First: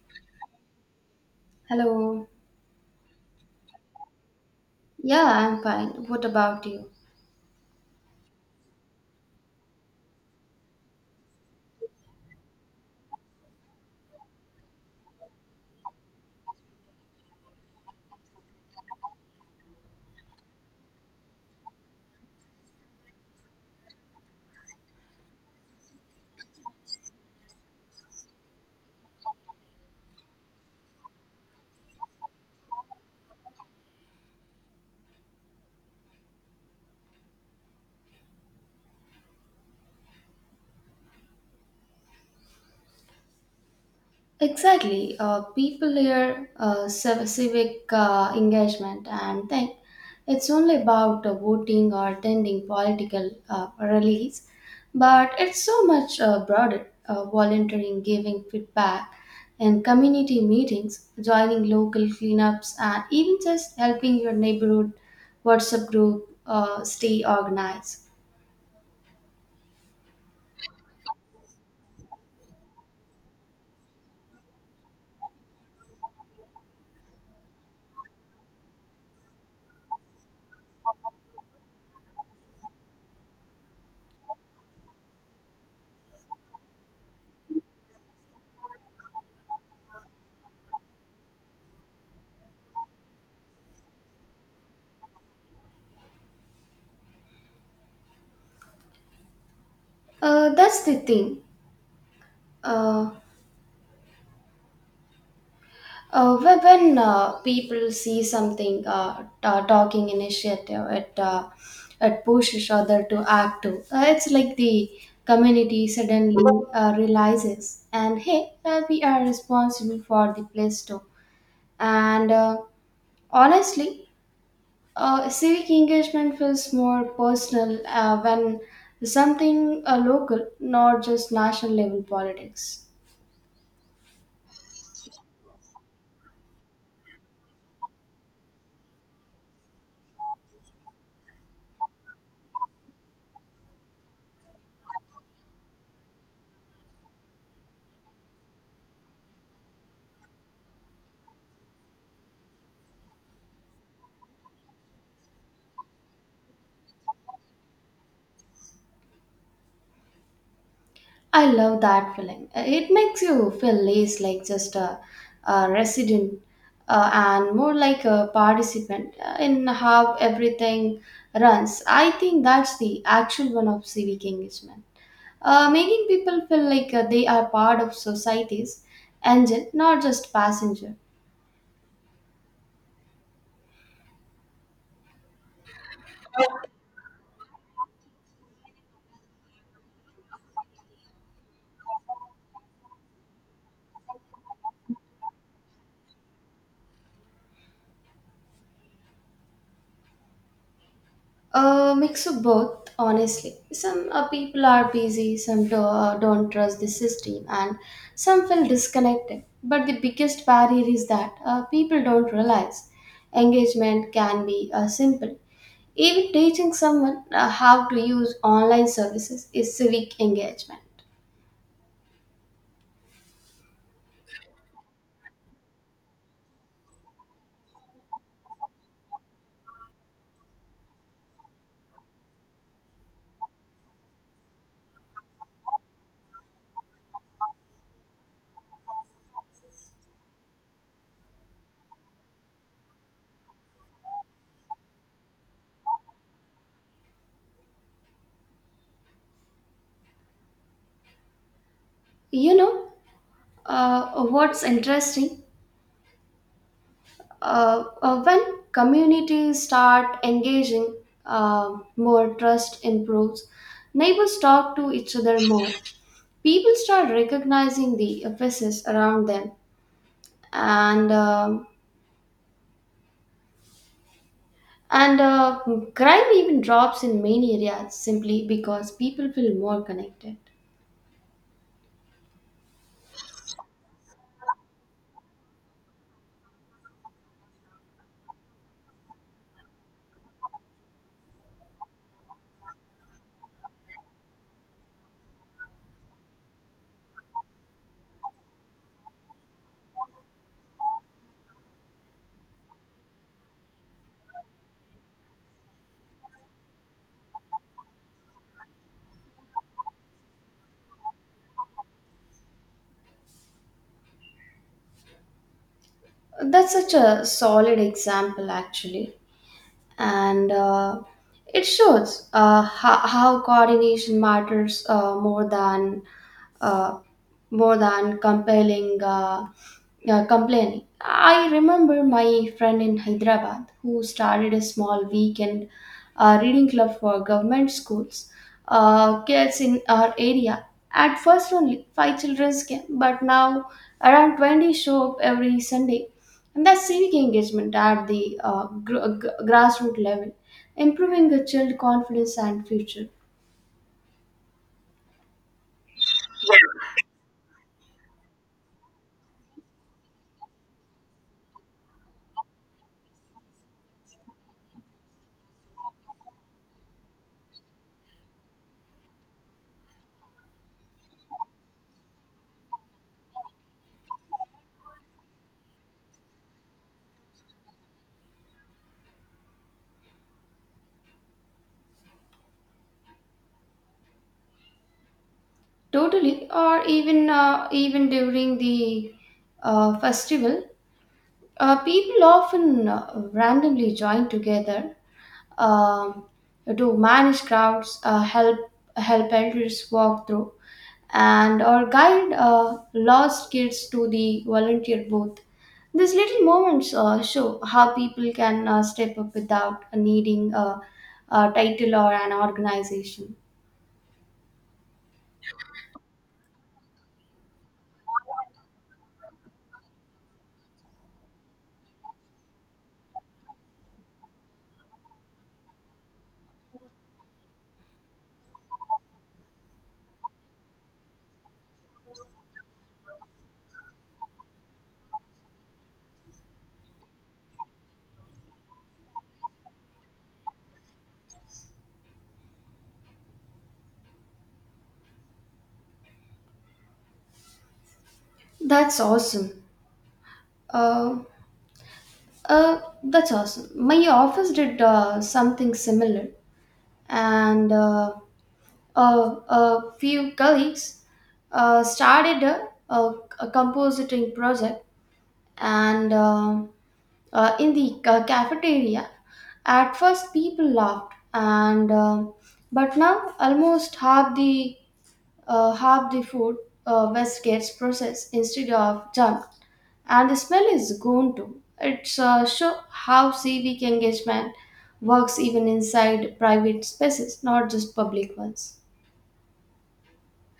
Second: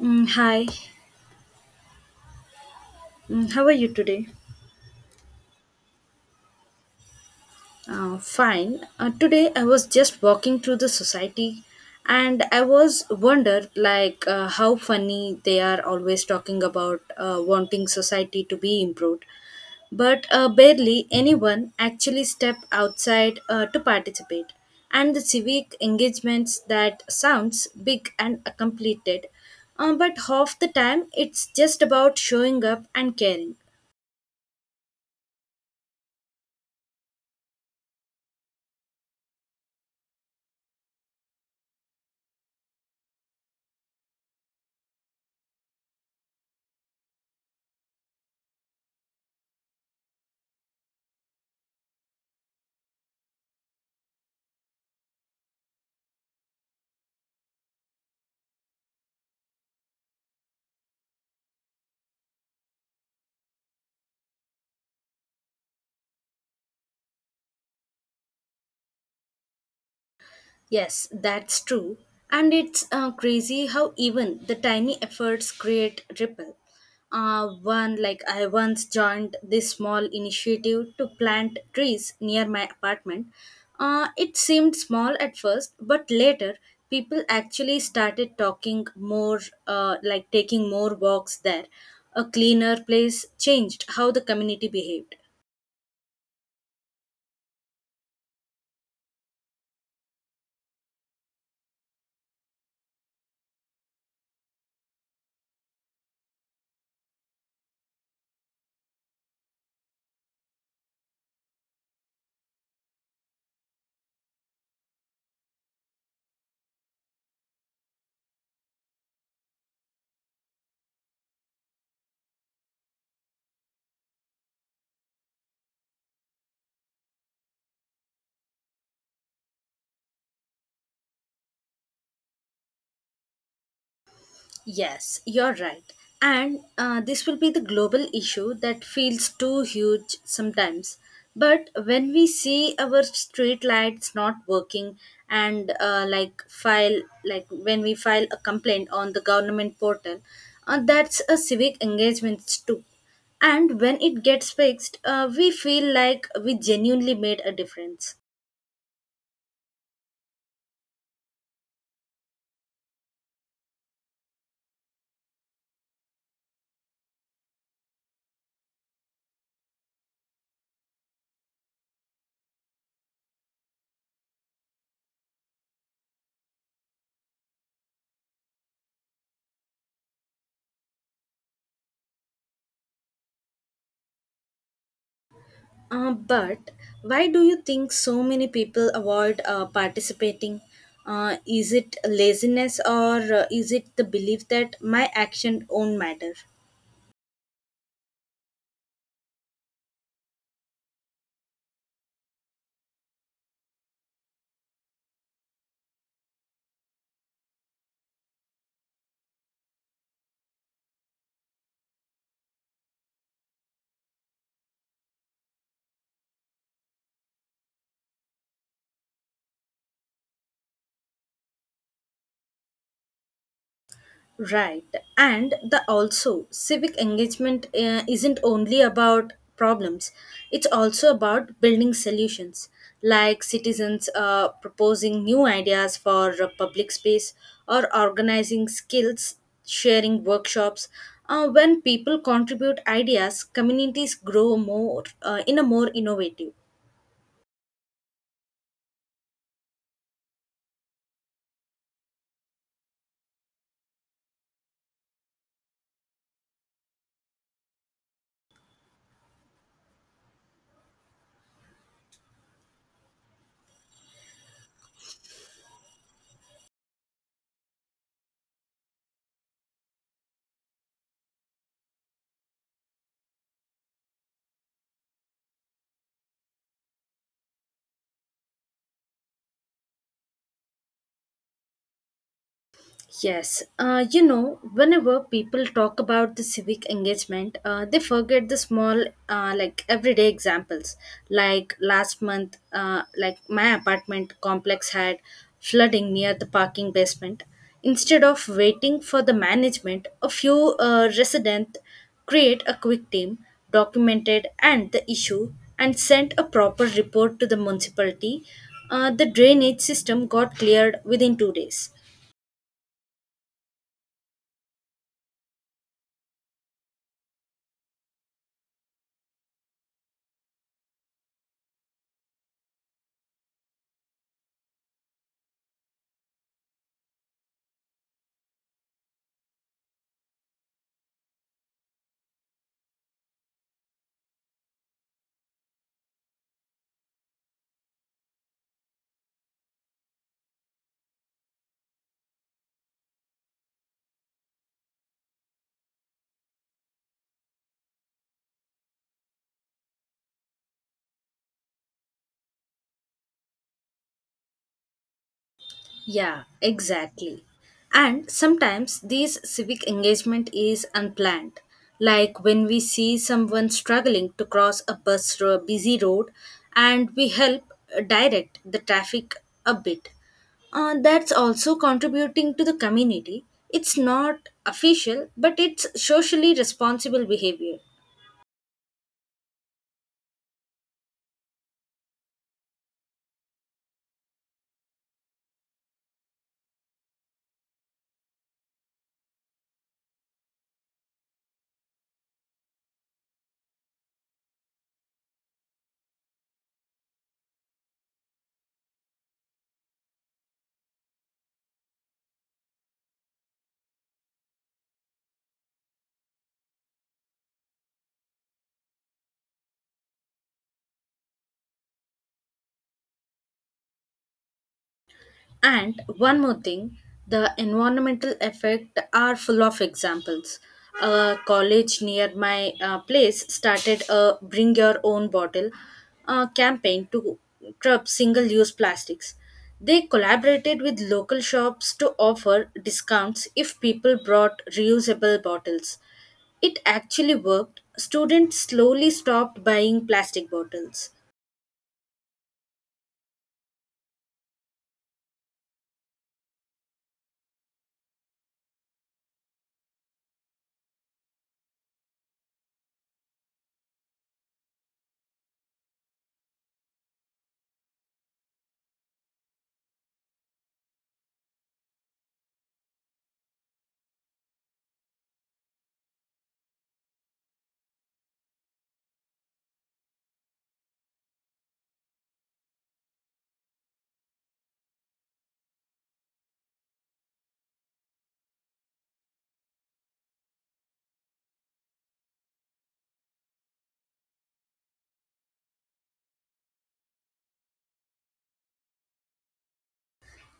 Mm, hi, Hello. How are you today? Yeah, I'm fine. What about you? Fine. Today I was just walking through the society and I was wondered how funny they are always talking about wanting society to be improved. But barely anyone actually step outside to participate. And the civic engagements that sounds big and completed, but half the time it's just about showing up and caring. Exactly. People hear civic engagement and think it's only about voting or attending political rallies, but it's so much broader. Volunteering, giving feedback, and community meetings, joining local cleanups, and even just helping your neighborhood WhatsApp group stay organized. Yes, that's true. And it's crazy how even the tiny efforts create ripple. One, like I once joined this small initiative to plant trees near my apartment. It seemed small at first, but later people actually started talking more, like taking more walks there. A cleaner place changed how the community behaved. That's the thing. Uh, when people see something ta talking initiative, it pushes other to act too. It's like the community suddenly realizes, and hey, we are responsible for the place too. And Honestly, civic engagement feels more personal when something local, not just national level politics. Yes, you're right. And this will be the global issue that feels too huge sometimes. But when we see our street lights not working and like file like when we file a complaint on the government portal, that's a civic engagement too. And when it gets fixed, we feel like we genuinely made a difference. I love that feeling. It makes you feel less like just a resident and more like a participant in how everything runs. I think that's the actual one of civic engagement. Making people feel like they are part of society's engine, not just passenger. But why do you think so many people avoid participating? Is it laziness or is it the belief that my action won't matter? A mix of both, honestly. Some people are busy, some don't trust the system, and some feel disconnected. But the biggest barrier is that people don't realize engagement can be simple. Even teaching someone how to use online services is civic engagement. Right. And the also civic engagement isn't only about problems. It's also about building solutions like citizens proposing new ideas for public space or organizing skills sharing workshops. When people contribute ideas, communities grow more in a more innovative. You know what's interesting? When communities start engaging, more trust improves, neighbors talk to each other more, people start recognizing the emphasis around them and um, and crime even drops in many areas simply because people feel more connected. Yes, you know, whenever people talk about the civic engagement, they forget the small, everyday examples. Like last month, my apartment complex had flooding near the parking basement. Instead of waiting for the management, a few residents create a quick team, documented and the issue, and sent a proper report to the municipality. The drainage system got cleared within 2 days. That's such a solid example, actually. And It shows how coordination matters uh, more than compelling complaining. I remember my friend in Hyderabad who started a small weekend reading club for government schools kids in our area. At first, only five children came, but now around 20 show up every Sunday. And that's civic engagement at the grassroots level, improving the child confidence and future. Yeah, exactly. And sometimes these civic engagement is unplanned. Like when we see someone struggling to cross a bus or a busy road and we help direct the traffic a bit. That's also contributing to the community. It's not official, but it's socially responsible behavior. Totally, or even during the festival, people often randomly join together, um, to manage crowds, help elders walk through, and or guide lost kids to the volunteer booth. These little moments show how people can step up without needing a title or an organization. And one more thing, the environmental effect are full of examples. A college near my place started a bring your own bottle campaign to curb single use plastics. They collaborated with local shops to offer discounts if people brought reusable bottles. It actually worked. Students slowly stopped buying plastic bottles. That's awesome. Uh, that's awesome. My office did something similar. And A few colleagues started a compositing project and in the cafeteria. At first people laughed, and but now almost half the food waste gets processed instead of junk, and the smell is gone too. It's show how civic engagement works even inside private spaces, not just public ones.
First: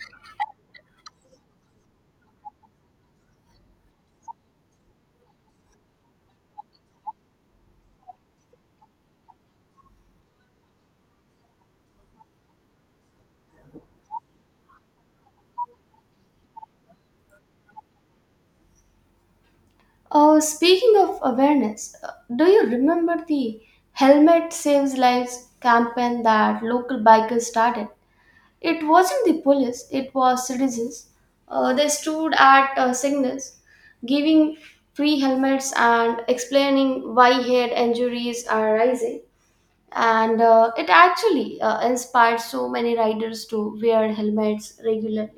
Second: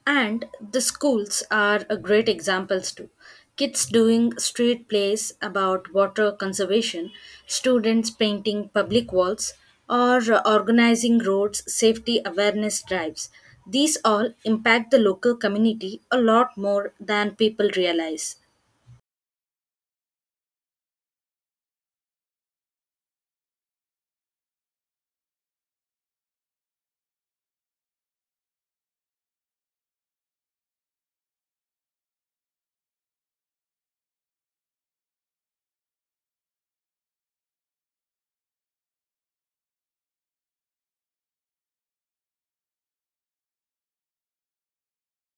And the schools are a great examples too. Kids doing street plays about water conservation, students painting public walls, or organizing roads safety awareness drives. These all impact the local community a lot more than people realize. Speaking of awareness, do you remember the Helmet Saves Lives campaign that local bikers started? It wasn't the police, it was citizens. They stood at signals, giving free helmets and explaining why head injuries are rising. And it actually inspired so many riders to wear helmets regularly.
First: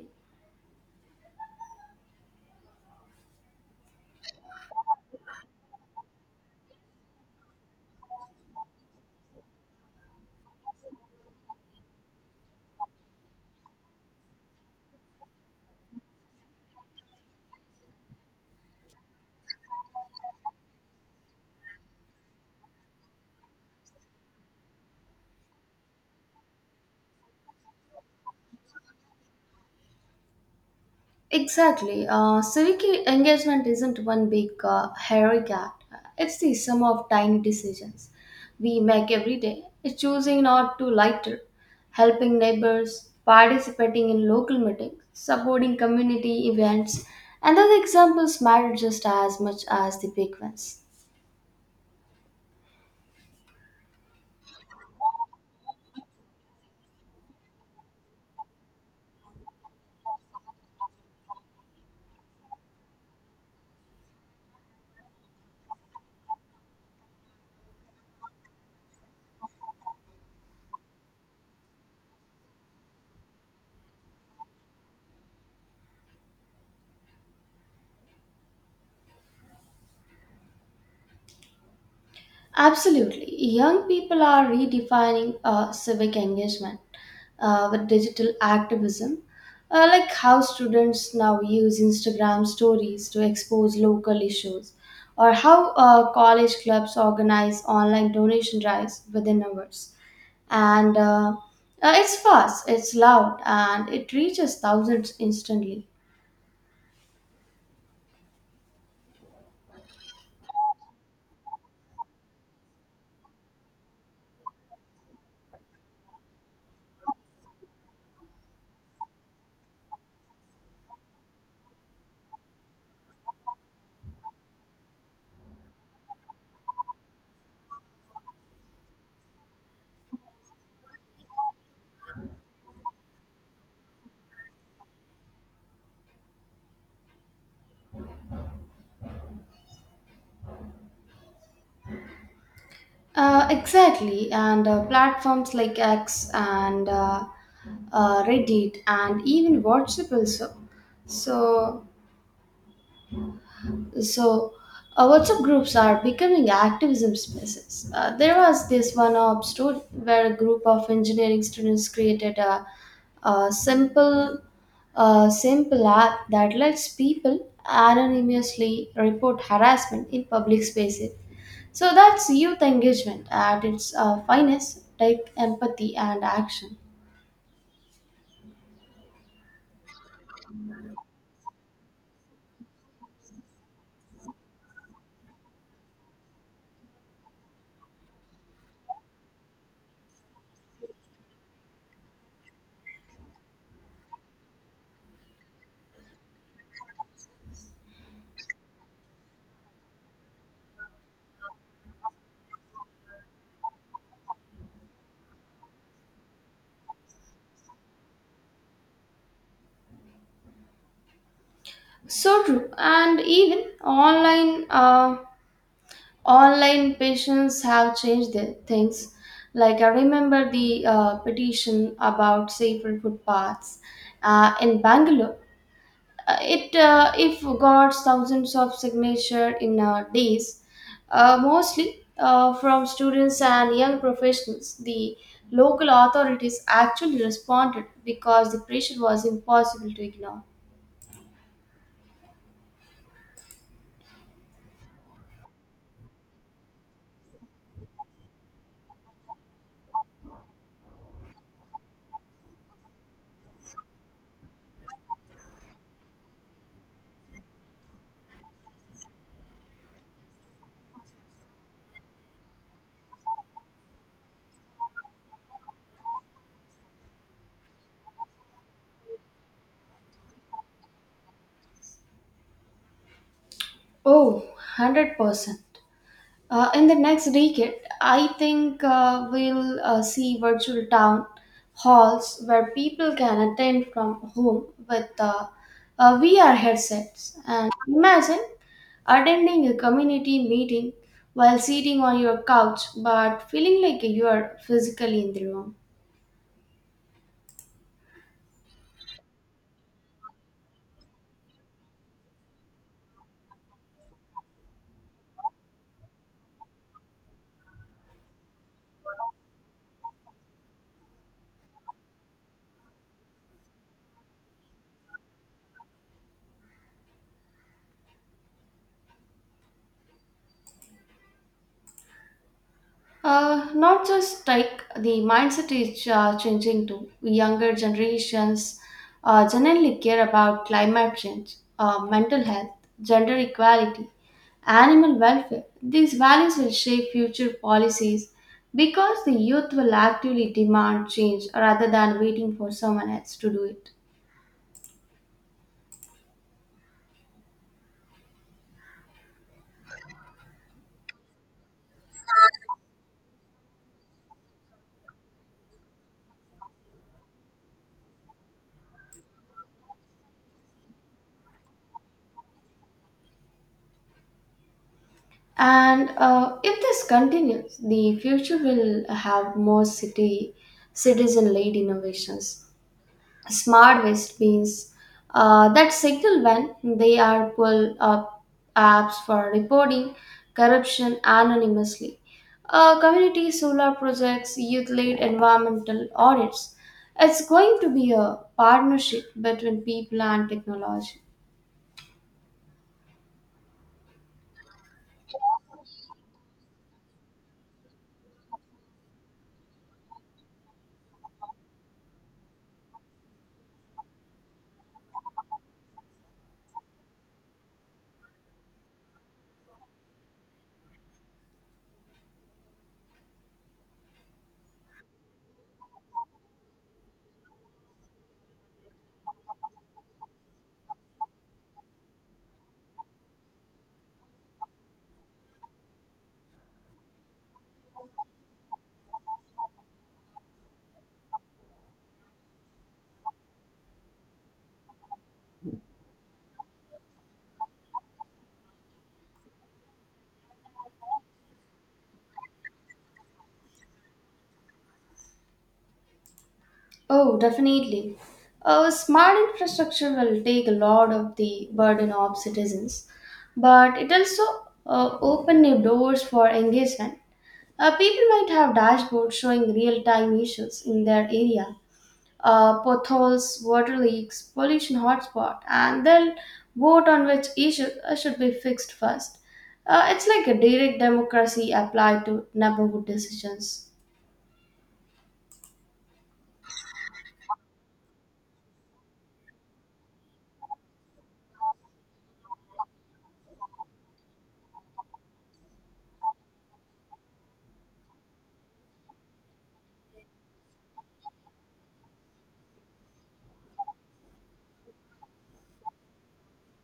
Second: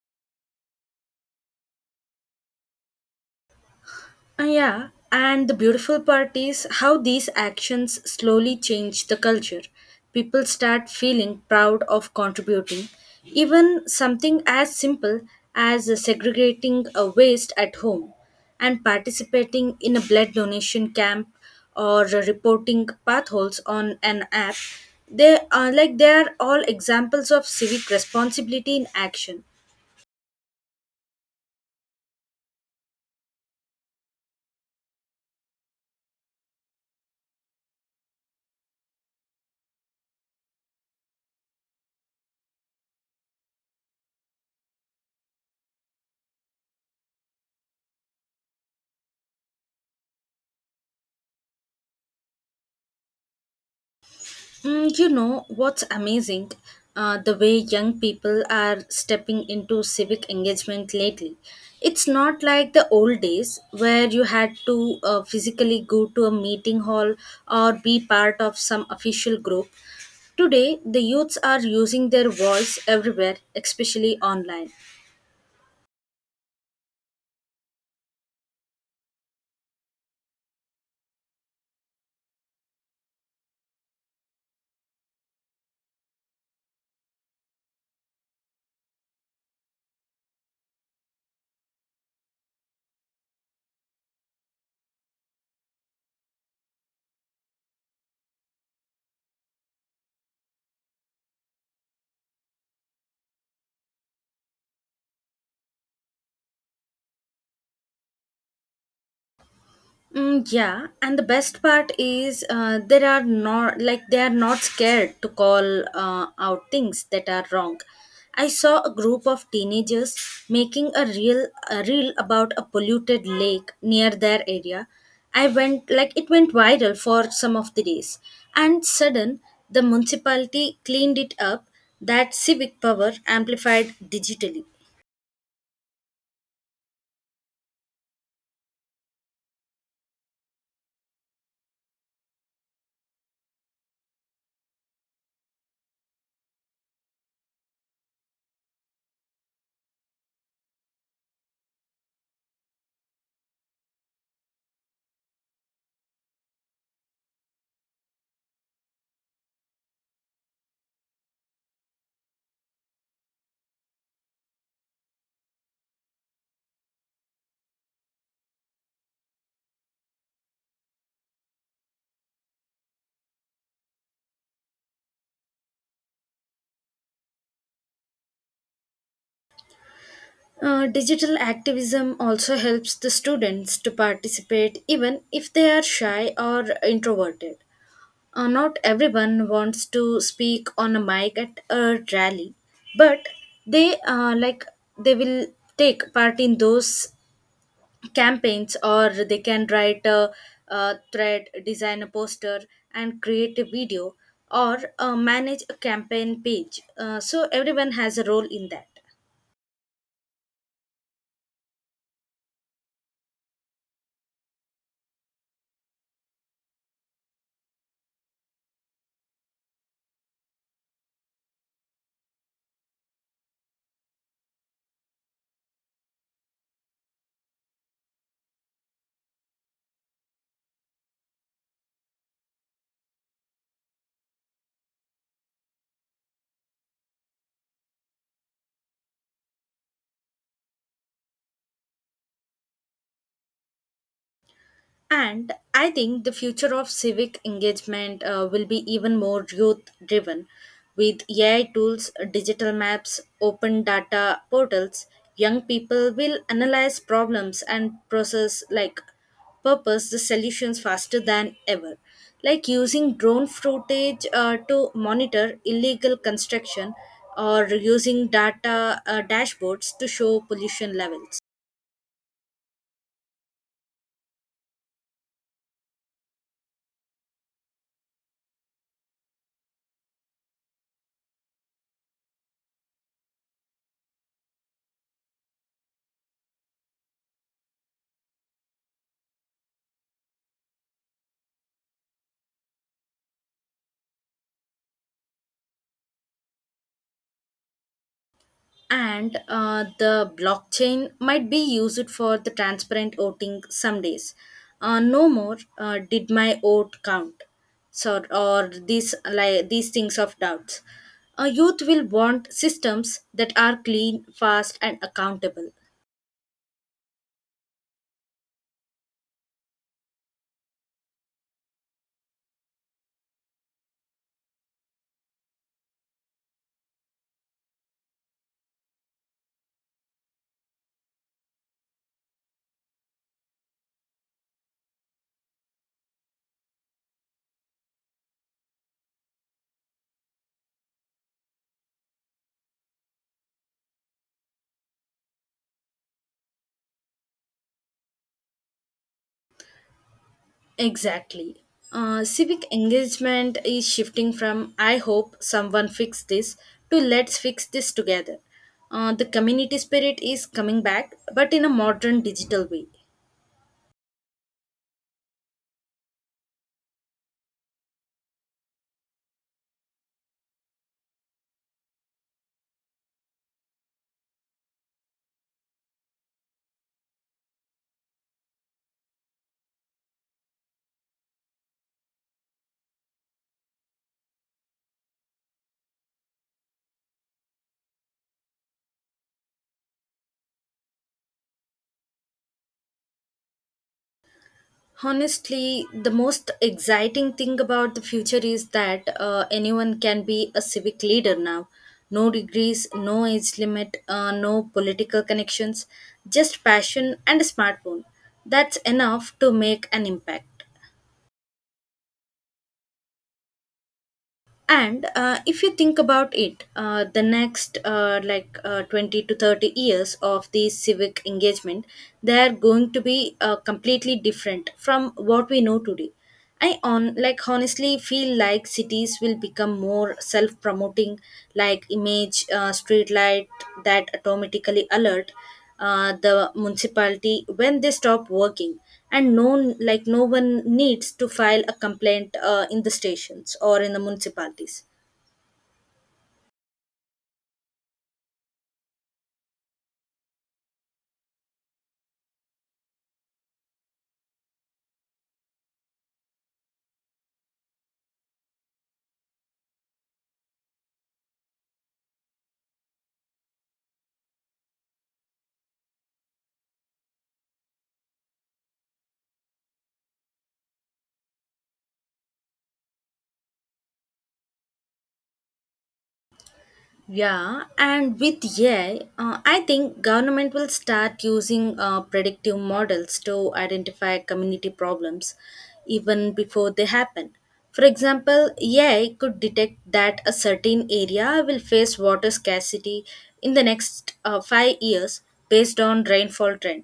Yeah, and the beautiful part is how these actions slowly change the culture. People start feeling proud of contributing. Even something as simple as segregating a waste at home and participating in a blood donation camp or reporting potholes on an app, they are like they are all examples of civic responsibility in action. Exactly. Civic engagement isn't one big heroic act. It's the sum of tiny decisions we make every day. It's choosing not to litter, helping neighbors, participating in local meetings, supporting community events, and those examples matter just as much as the big ones. Mm, you know what's amazing? The way young people are stepping into civic engagement lately. It's not like the old days where you had to physically go to a meeting hall or be part of some official group. Today, the youths are using their voice everywhere, especially online. Absolutely. Young people are redefining civic engagement with digital activism, like how students now use Instagram stories to expose local issues, or how college clubs organize online donation drives within hours. And It's fast, it's loud, and it reaches thousands instantly. Mm, yeah, and the best part is there are not like they are not scared to call out things that are wrong. I saw a group of teenagers making a reel about a polluted lake near their area. I went like It went viral for some of the days, and sudden the municipality cleaned it up. That civic power amplified digitally. Exactly, and platforms like X and Reddit, and even WhatsApp also. So, so WhatsApp groups are becoming activism spaces. There was this one up story where a group of engineering students created a simple, a simple app that lets people anonymously report harassment in public spaces. So that's youth engagement at its finest, take empathy and action. Digital activism also helps the students to participate even if they are shy or introverted. Not everyone wants to speak on a mic at a rally, but they uh, like they will take part in those campaigns, or they can write a thread, design a poster, and create a video or manage a campaign page. So everyone has a role in that. So true, and even online online patients have changed their things. Like I remember the petition about safer footpaths in Bangalore. It if got thousands of signature in days, mostly from students and young professionals. The local authorities actually responded because the pressure was impossible to ignore. And I think the future of civic engagement will be even more youth driven with AI tools, digital maps, open data portals. Young people will analyze problems and process like purpose the solutions faster than ever. Like using drone footage to monitor illegal construction or using data dashboards to show pollution levels. Oh, 100%. In the next decade, I think we'll see virtual town halls where people can attend from home with VR headsets. And imagine attending a community meeting while sitting on your couch but feeling like you are physically in the room. And the blockchain might be used for the transparent voting some days. No more did my vote count, so or these things of doubts. A youth will want systems that are clean, fast, and accountable. Not just the mindset is changing too. Younger generations generally care about climate change, mental health, gender equality, animal welfare. These values will shape future policies because the youth will actively demand change rather than waiting for someone else to do it. Exactly. Civic engagement is shifting from I hope someone fix this to let's fix this together. The community spirit is coming back, but in a modern digital way. And If this continues, the future will have more city citizen-led innovations, smart waste bins that signal when they are pull up, apps for reporting corruption anonymously. Community solar projects, youth led environmental audits. It's going to be a partnership between people and technology. Honestly, the most exciting thing about the future is that anyone can be a civic leader now. No degrees, no age limit, no political connections, just passion and a smartphone. That's enough to make an impact. And if you think about it the next like 20 to 30 years of the civic engagement, they're going to be completely different from what we know today. I on like Honestly feel like cities will become more self promoting, like image street light that automatically alert the municipality when they stop working, and no one needs to file a complaint in the stations or in the municipalities. Oh, definitely. Smart infrastructure will take a lot of the burden off citizens, but it also open new doors for engagement. People might have dashboards showing real time issues in their area, potholes, water leaks, pollution hotspot, and they'll vote on which issue should be fixed first. It's like a direct democracy applied to neighborhood decisions. Yeah, and with AI, I think government will start using predictive models to identify community problems even before they happen. For example, AI could detect that a certain area will face water scarcity in the next 5 years based on rainfall trend.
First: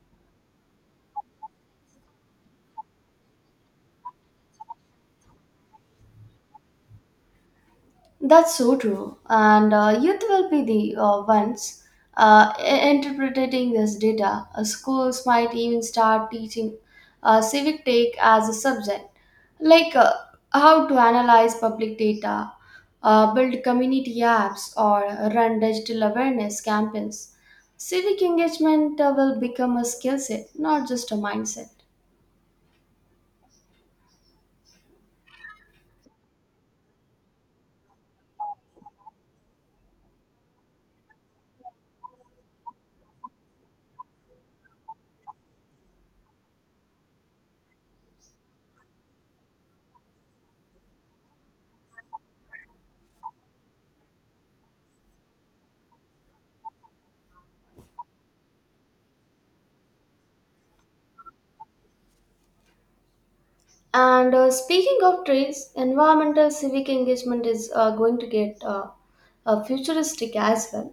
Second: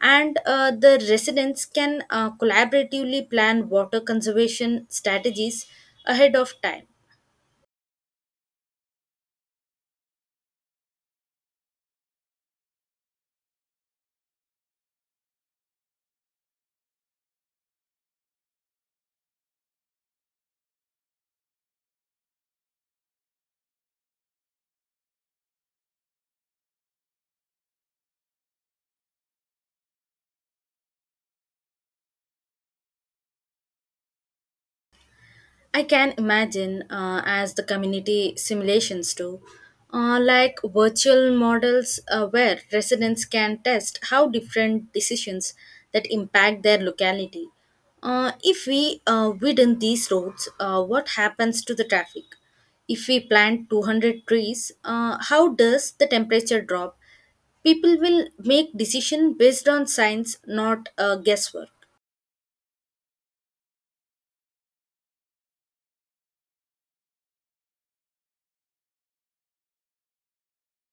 And the residents can collaboratively plan water conservation strategies ahead of time. That's so true. And Youth will be the ones uh, i- interpreting this data. Schools might even start teaching civic take as a subject, like how to analyze public data, build community apps, or run digital awareness campaigns. Civic engagement will become a skill set, not just a mindset. I can imagine as the community simulations do, virtual models where residents can test how different decisions that impact their locality. If we widen these roads, what happens to the traffic? If we plant 200 trees, how does the temperature drop? People will make decision based on science, not guesswork. And Speaking of trees, environmental civic engagement is going to get futuristic as well.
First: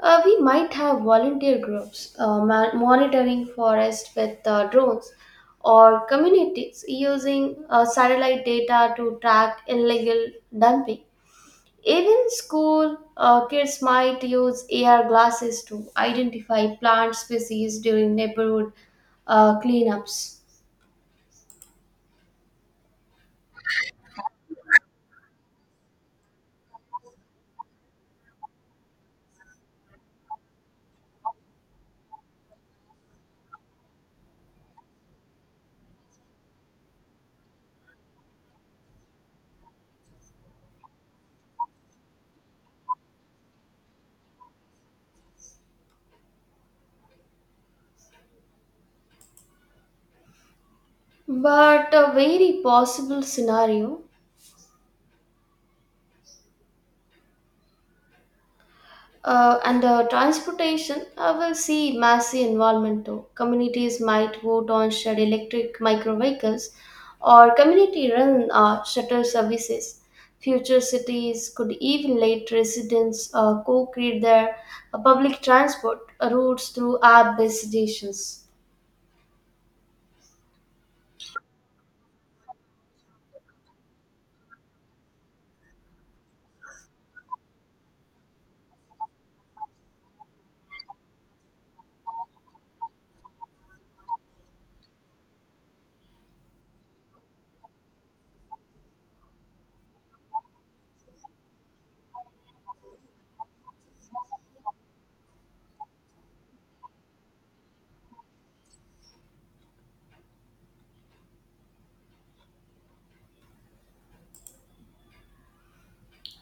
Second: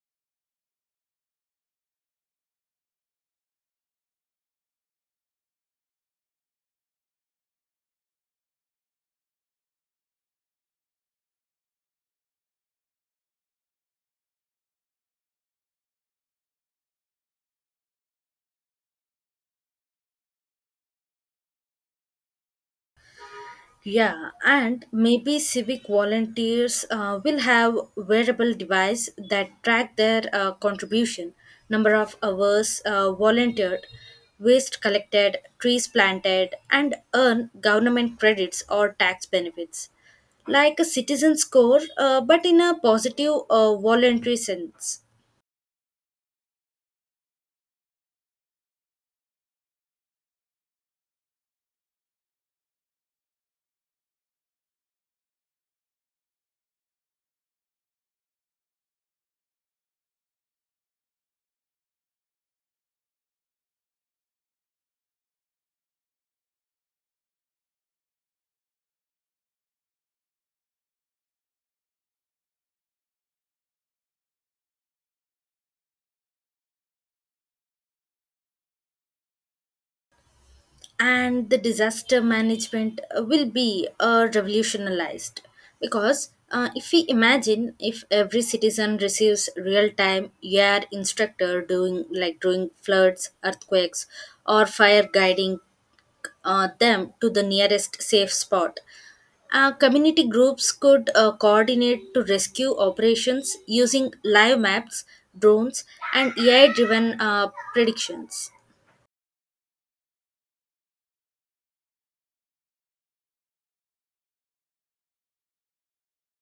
We might have volunteer groups monitoring forest with drones or communities using satellite data to track illegal dumping. Even school kids might use AR glasses to identify plant species during neighborhood cleanups. Yeah, and maybe civic volunteers will have wearable device that track their contribution, number of hours volunteered, waste collected, trees planted, and earn government credits or tax benefits, like a citizen score, but in a positive voluntary sense. But a very possible scenario, and transportation, I will see massive involvement too. Communities might vote on shared electric micro vehicles or community run shuttle services. Future cities could even let residents co create their public transport routes through app based stations. And the disaster management will be revolutionized because if we imagine if every citizen receives real-time air instructor doing during floods, earthquakes or fire, guiding them to the nearest safe spot. Community groups could coordinate to rescue operations using live maps, drones, and ai driven predictions.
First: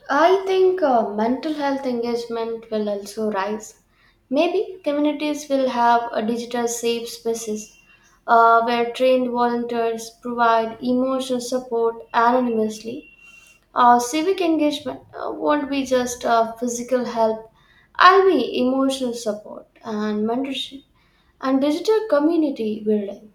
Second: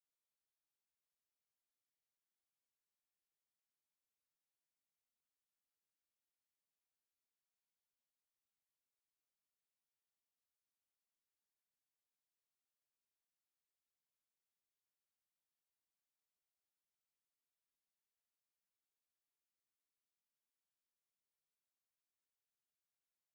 I think mental health engagement will also rise. Maybe communities will have a digital safe spaces where trained volunteers provide emotional support anonymously. Civic engagement won't be just physical help, I'll be emotional support and mentorship and digital community building.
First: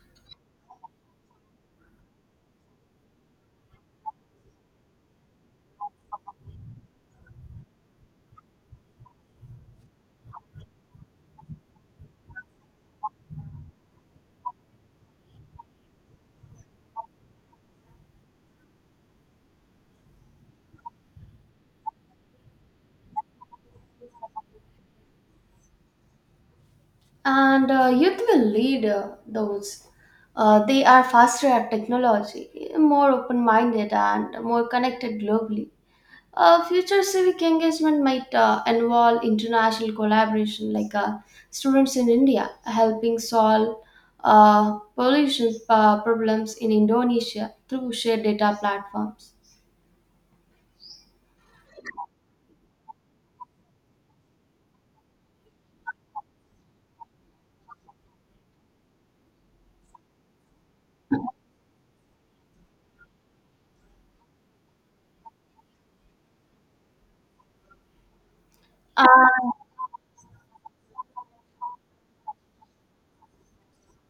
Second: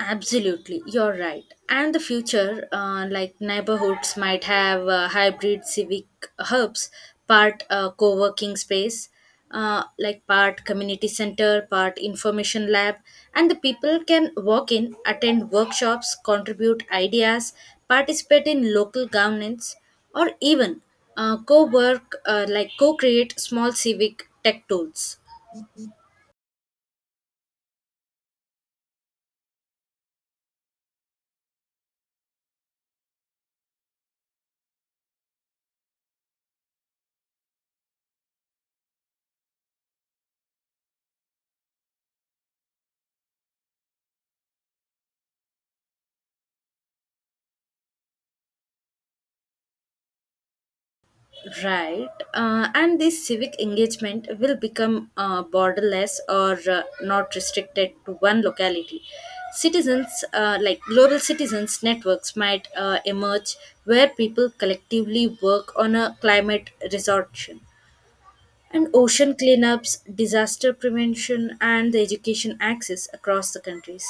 Absolutely, you're right. And the future, neighborhoods, might have hybrid civic hubs, part co working space, part community center, part information lab, and the people can walk in, attend workshops, contribute ideas, participate in local governance, or even co work, like co create small civic tech tools. And Youth will lead those. They are faster at technology, more open minded, and more connected globally. Future civic engagement might involve international collaboration, like students in India helping solve pollution problems in Indonesia through shared data platforms. Right. And this civic engagement will become borderless or not restricted to one locality. Citizens, global citizens networks, might emerge where people collectively work on a climate resorption. And ocean cleanups, disaster prevention, and the education access across the countries.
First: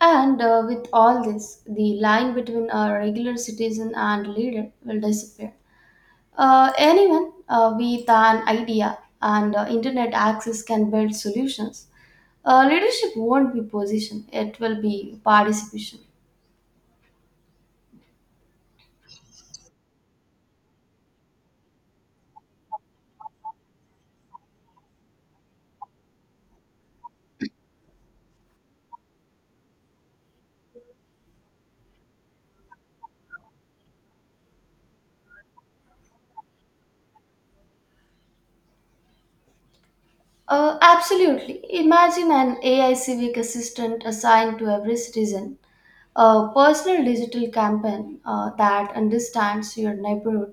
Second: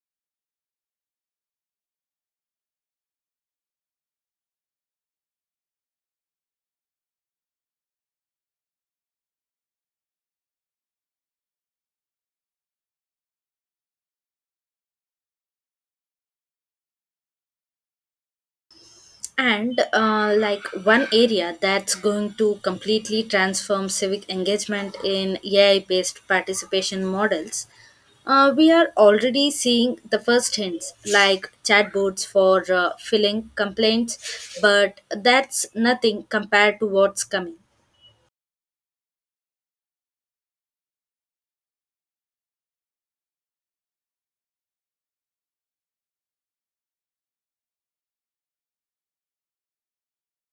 And With all this, the line between a regular citizen and leader will disappear. Anyone with an idea and internet access can build solutions. Leadership won't be position, it will be participation. And one area that's going to completely transform civic engagement in AI based participation models, we are already seeing the first hints like chatbots for filling complaints, but that's nothing compared to what's coming. Absolutely. Imagine an AI civic assistant assigned to every citizen, a personal digital campaign that understands your neighborhood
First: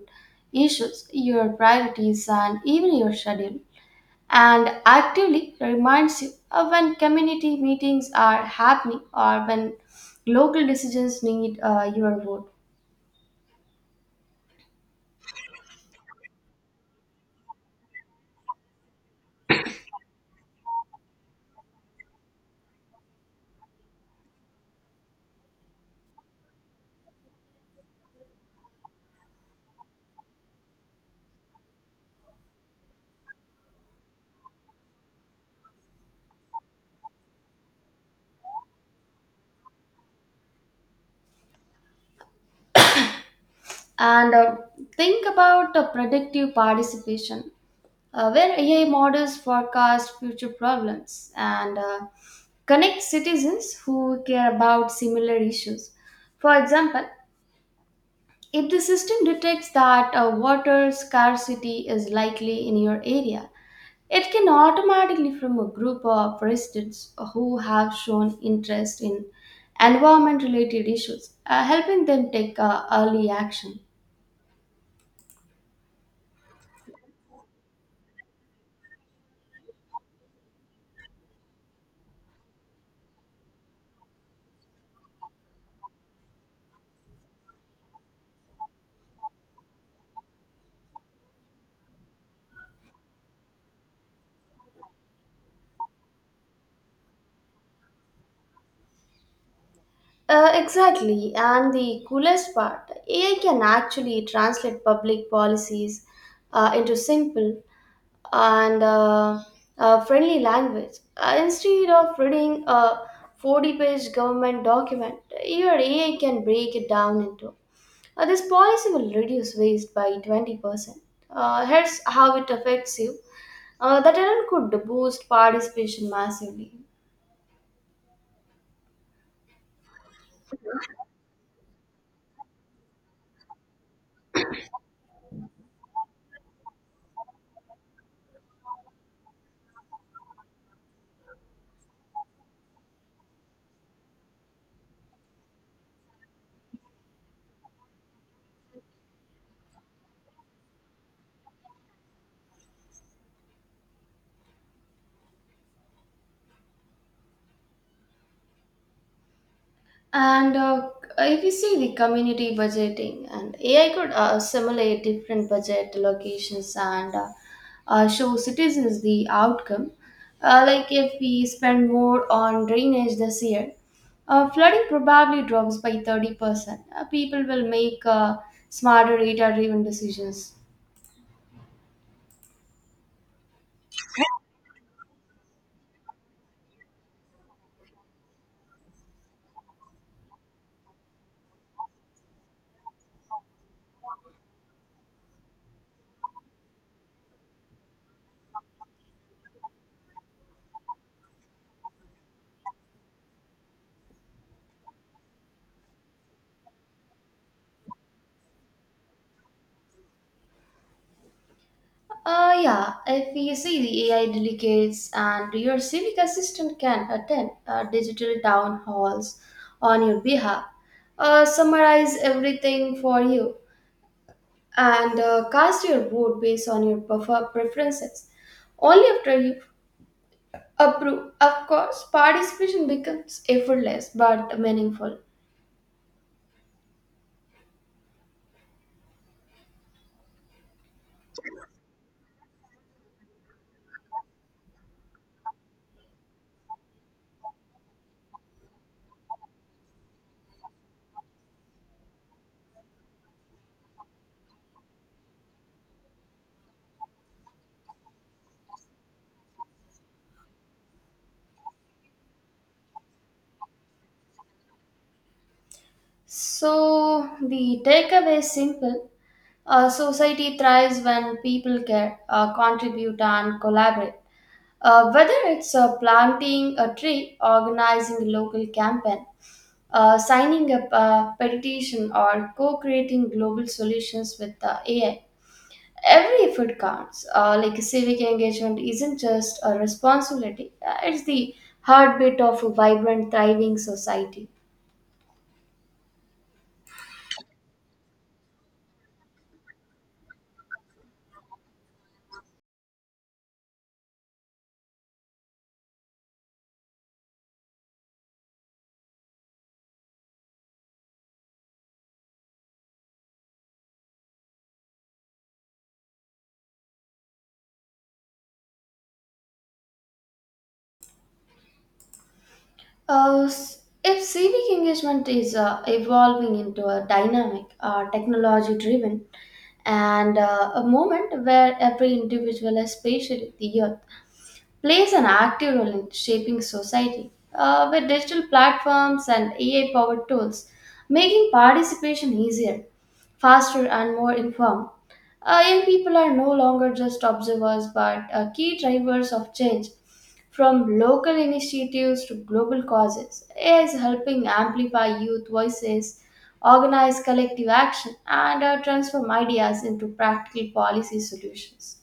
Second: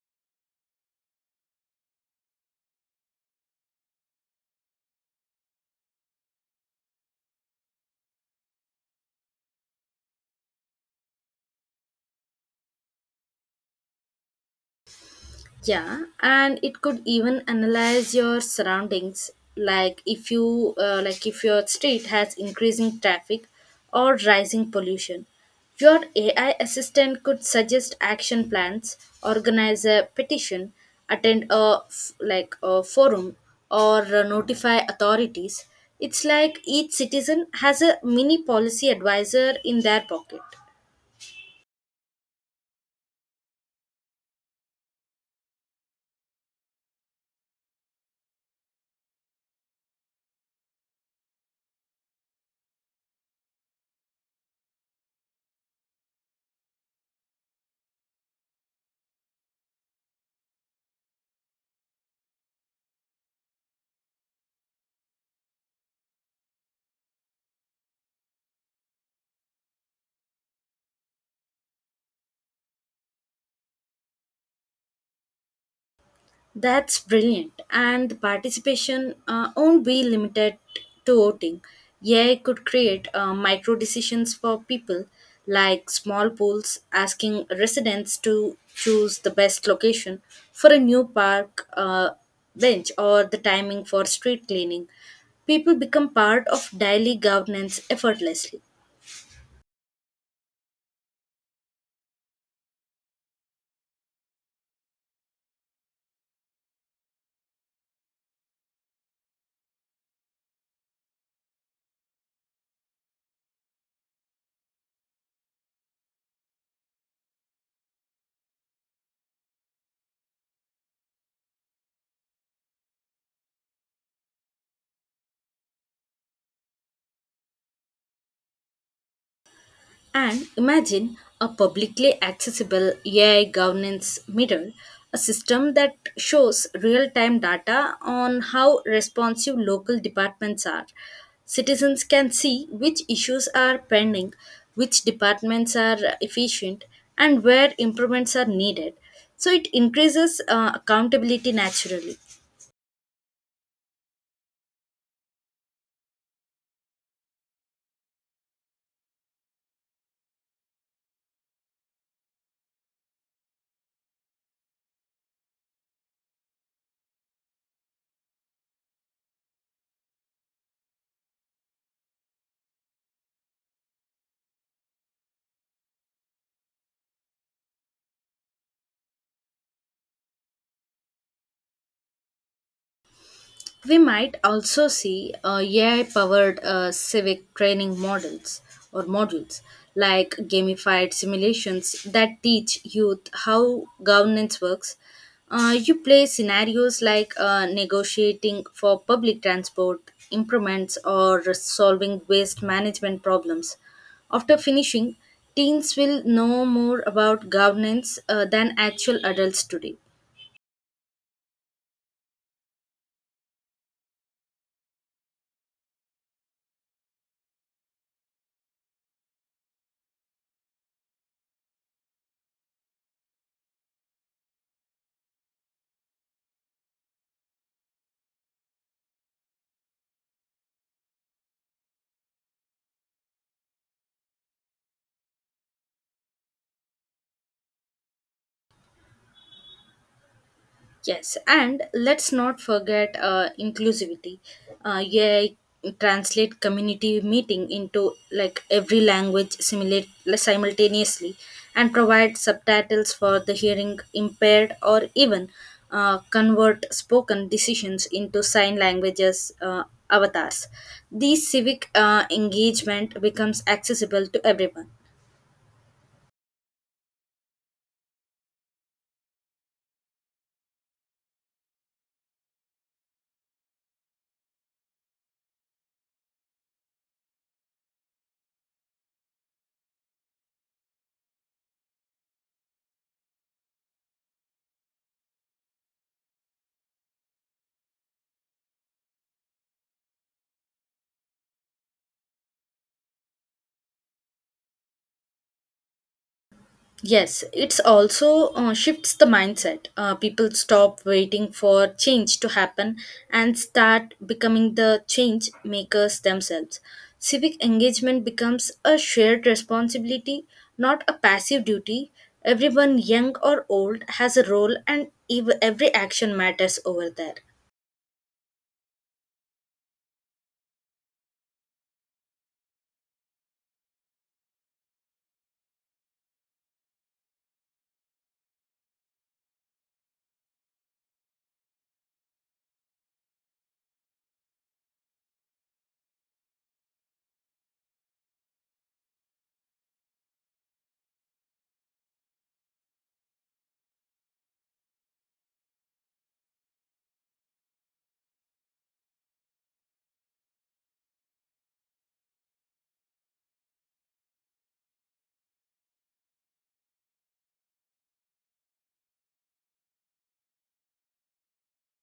issues, your priorities, and even your schedule, and actively reminds you of when community meetings are happening or when local decisions need your vote. Yeah, and it could even analyze your surroundings, like if your street has increasing traffic or rising pollution. Your AI assistant could suggest action plans, organize a petition, attend a f- like a forum, or notify authorities. It's like each citizen has a mini policy advisor in their pocket. And Think about the predictive participation, where AI models forecast future problems and connect citizens who care about similar issues. For example, if the system detects that water scarcity is likely in your area, it can automatically from a group of residents who have shown interest in environment related issues, helping them take early action. That's brilliant. And the participation won't be limited to voting. AI could create micro decisions for people, like small polls asking residents to choose the best location for a new park bench or the timing for street cleaning. People become part of daily governance effortlessly. Exactly, and the coolest part, AI can actually translate public policies into simple and friendly language. Instead of reading a 40-page government document, your AI can break it down into, this policy will reduce waste by 20%. Here's how it affects you. The talent could boost participation massively. And imagine a publicly accessible AI governance mirror, a system that shows real time data on how responsive local departments are. Citizens can see which issues are pending, which departments are efficient, and where improvements are needed. So it increases accountability naturally. And If you see the community budgeting, and AI could simulate different budget allocations and show citizens the outcome. Like if we spend more on drainage this year, flooding probably drops by 30%. People will make smarter data driven decisions. We might also see AI powered civic training models or modules like gamified simulations that teach youth how governance works. You play scenarios like negotiating for public transport improvements or solving waste management problems. After finishing, teens will know more about governance than actual adults today. Yeah, if you see the AI delegates and your civic assistant can attend digital town halls on your behalf, summarize everything for you, and cast your vote based on your preferences. Only after you approve, of course, participation becomes effortless but meaningful. Yes, and let's not forget inclusivity. Yeah, translate community meeting into like every language simulate simultaneously, and provide subtitles for the hearing impaired, or even convert spoken decisions into sign languages avatars. These civic engagement becomes accessible to everyone. So, the takeaway is simple. A society thrives when people care, contribute, and collaborate. Whether it's planting a tree, organizing a local campaign, signing up a petition, or co creating global solutions with AI, every effort counts. Civic engagement isn't just a responsibility, it's the heartbeat of a vibrant, thriving society. Yes, it's also shifts the mindset. People stop waiting for change to happen and start becoming the change makers themselves. Civic engagement becomes a shared responsibility, not a passive duty. Everyone, young or old, has a role, and every action matters over there. If civic engagement is evolving into a dynamic, technology driven, and a moment where every individual, especially the youth, plays an active role in shaping society with digital platforms and AI powered tools, making participation easier, faster, and more informed. Young people are no longer just observers but key drivers of change. From local initiatives to global causes, AI is helping amplify youth voices, organize collective action, and transform ideas into practical policy solutions.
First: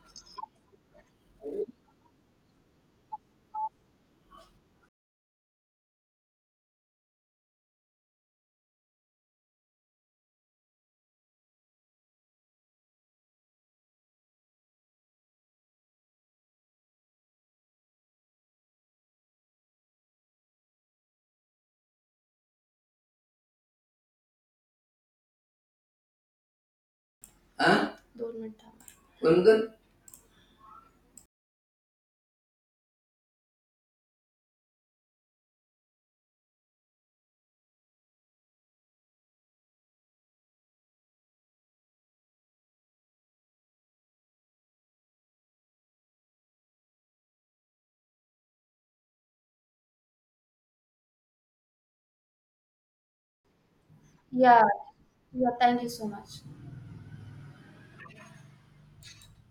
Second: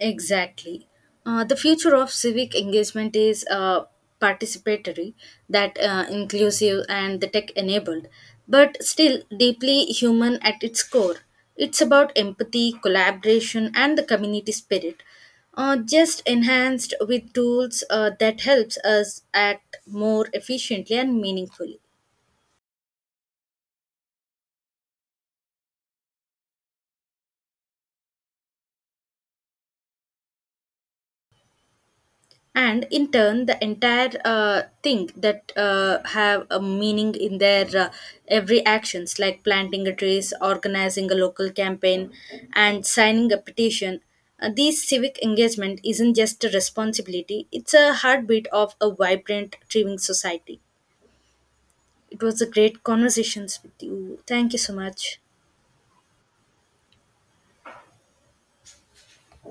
Exactly. The future of civic engagement is participatory, that inclusive and the tech enabled, but still deeply human at its core. It's about empathy, collaboration, and the community spirit, just enhanced with tools that helps us act more efficiently and meaningfully. हाँ दो minute थामा। उनको। And in turn the entire thing that have a meaning in their every actions, like planting a trees, organizing a local campaign, and signing a petition. These civic engagement isn't just a responsibility, it's a heartbeat of a vibrant thriving society. It was a great conversations with you. Thank you Yeah. so much. Yeah. Thank you so much.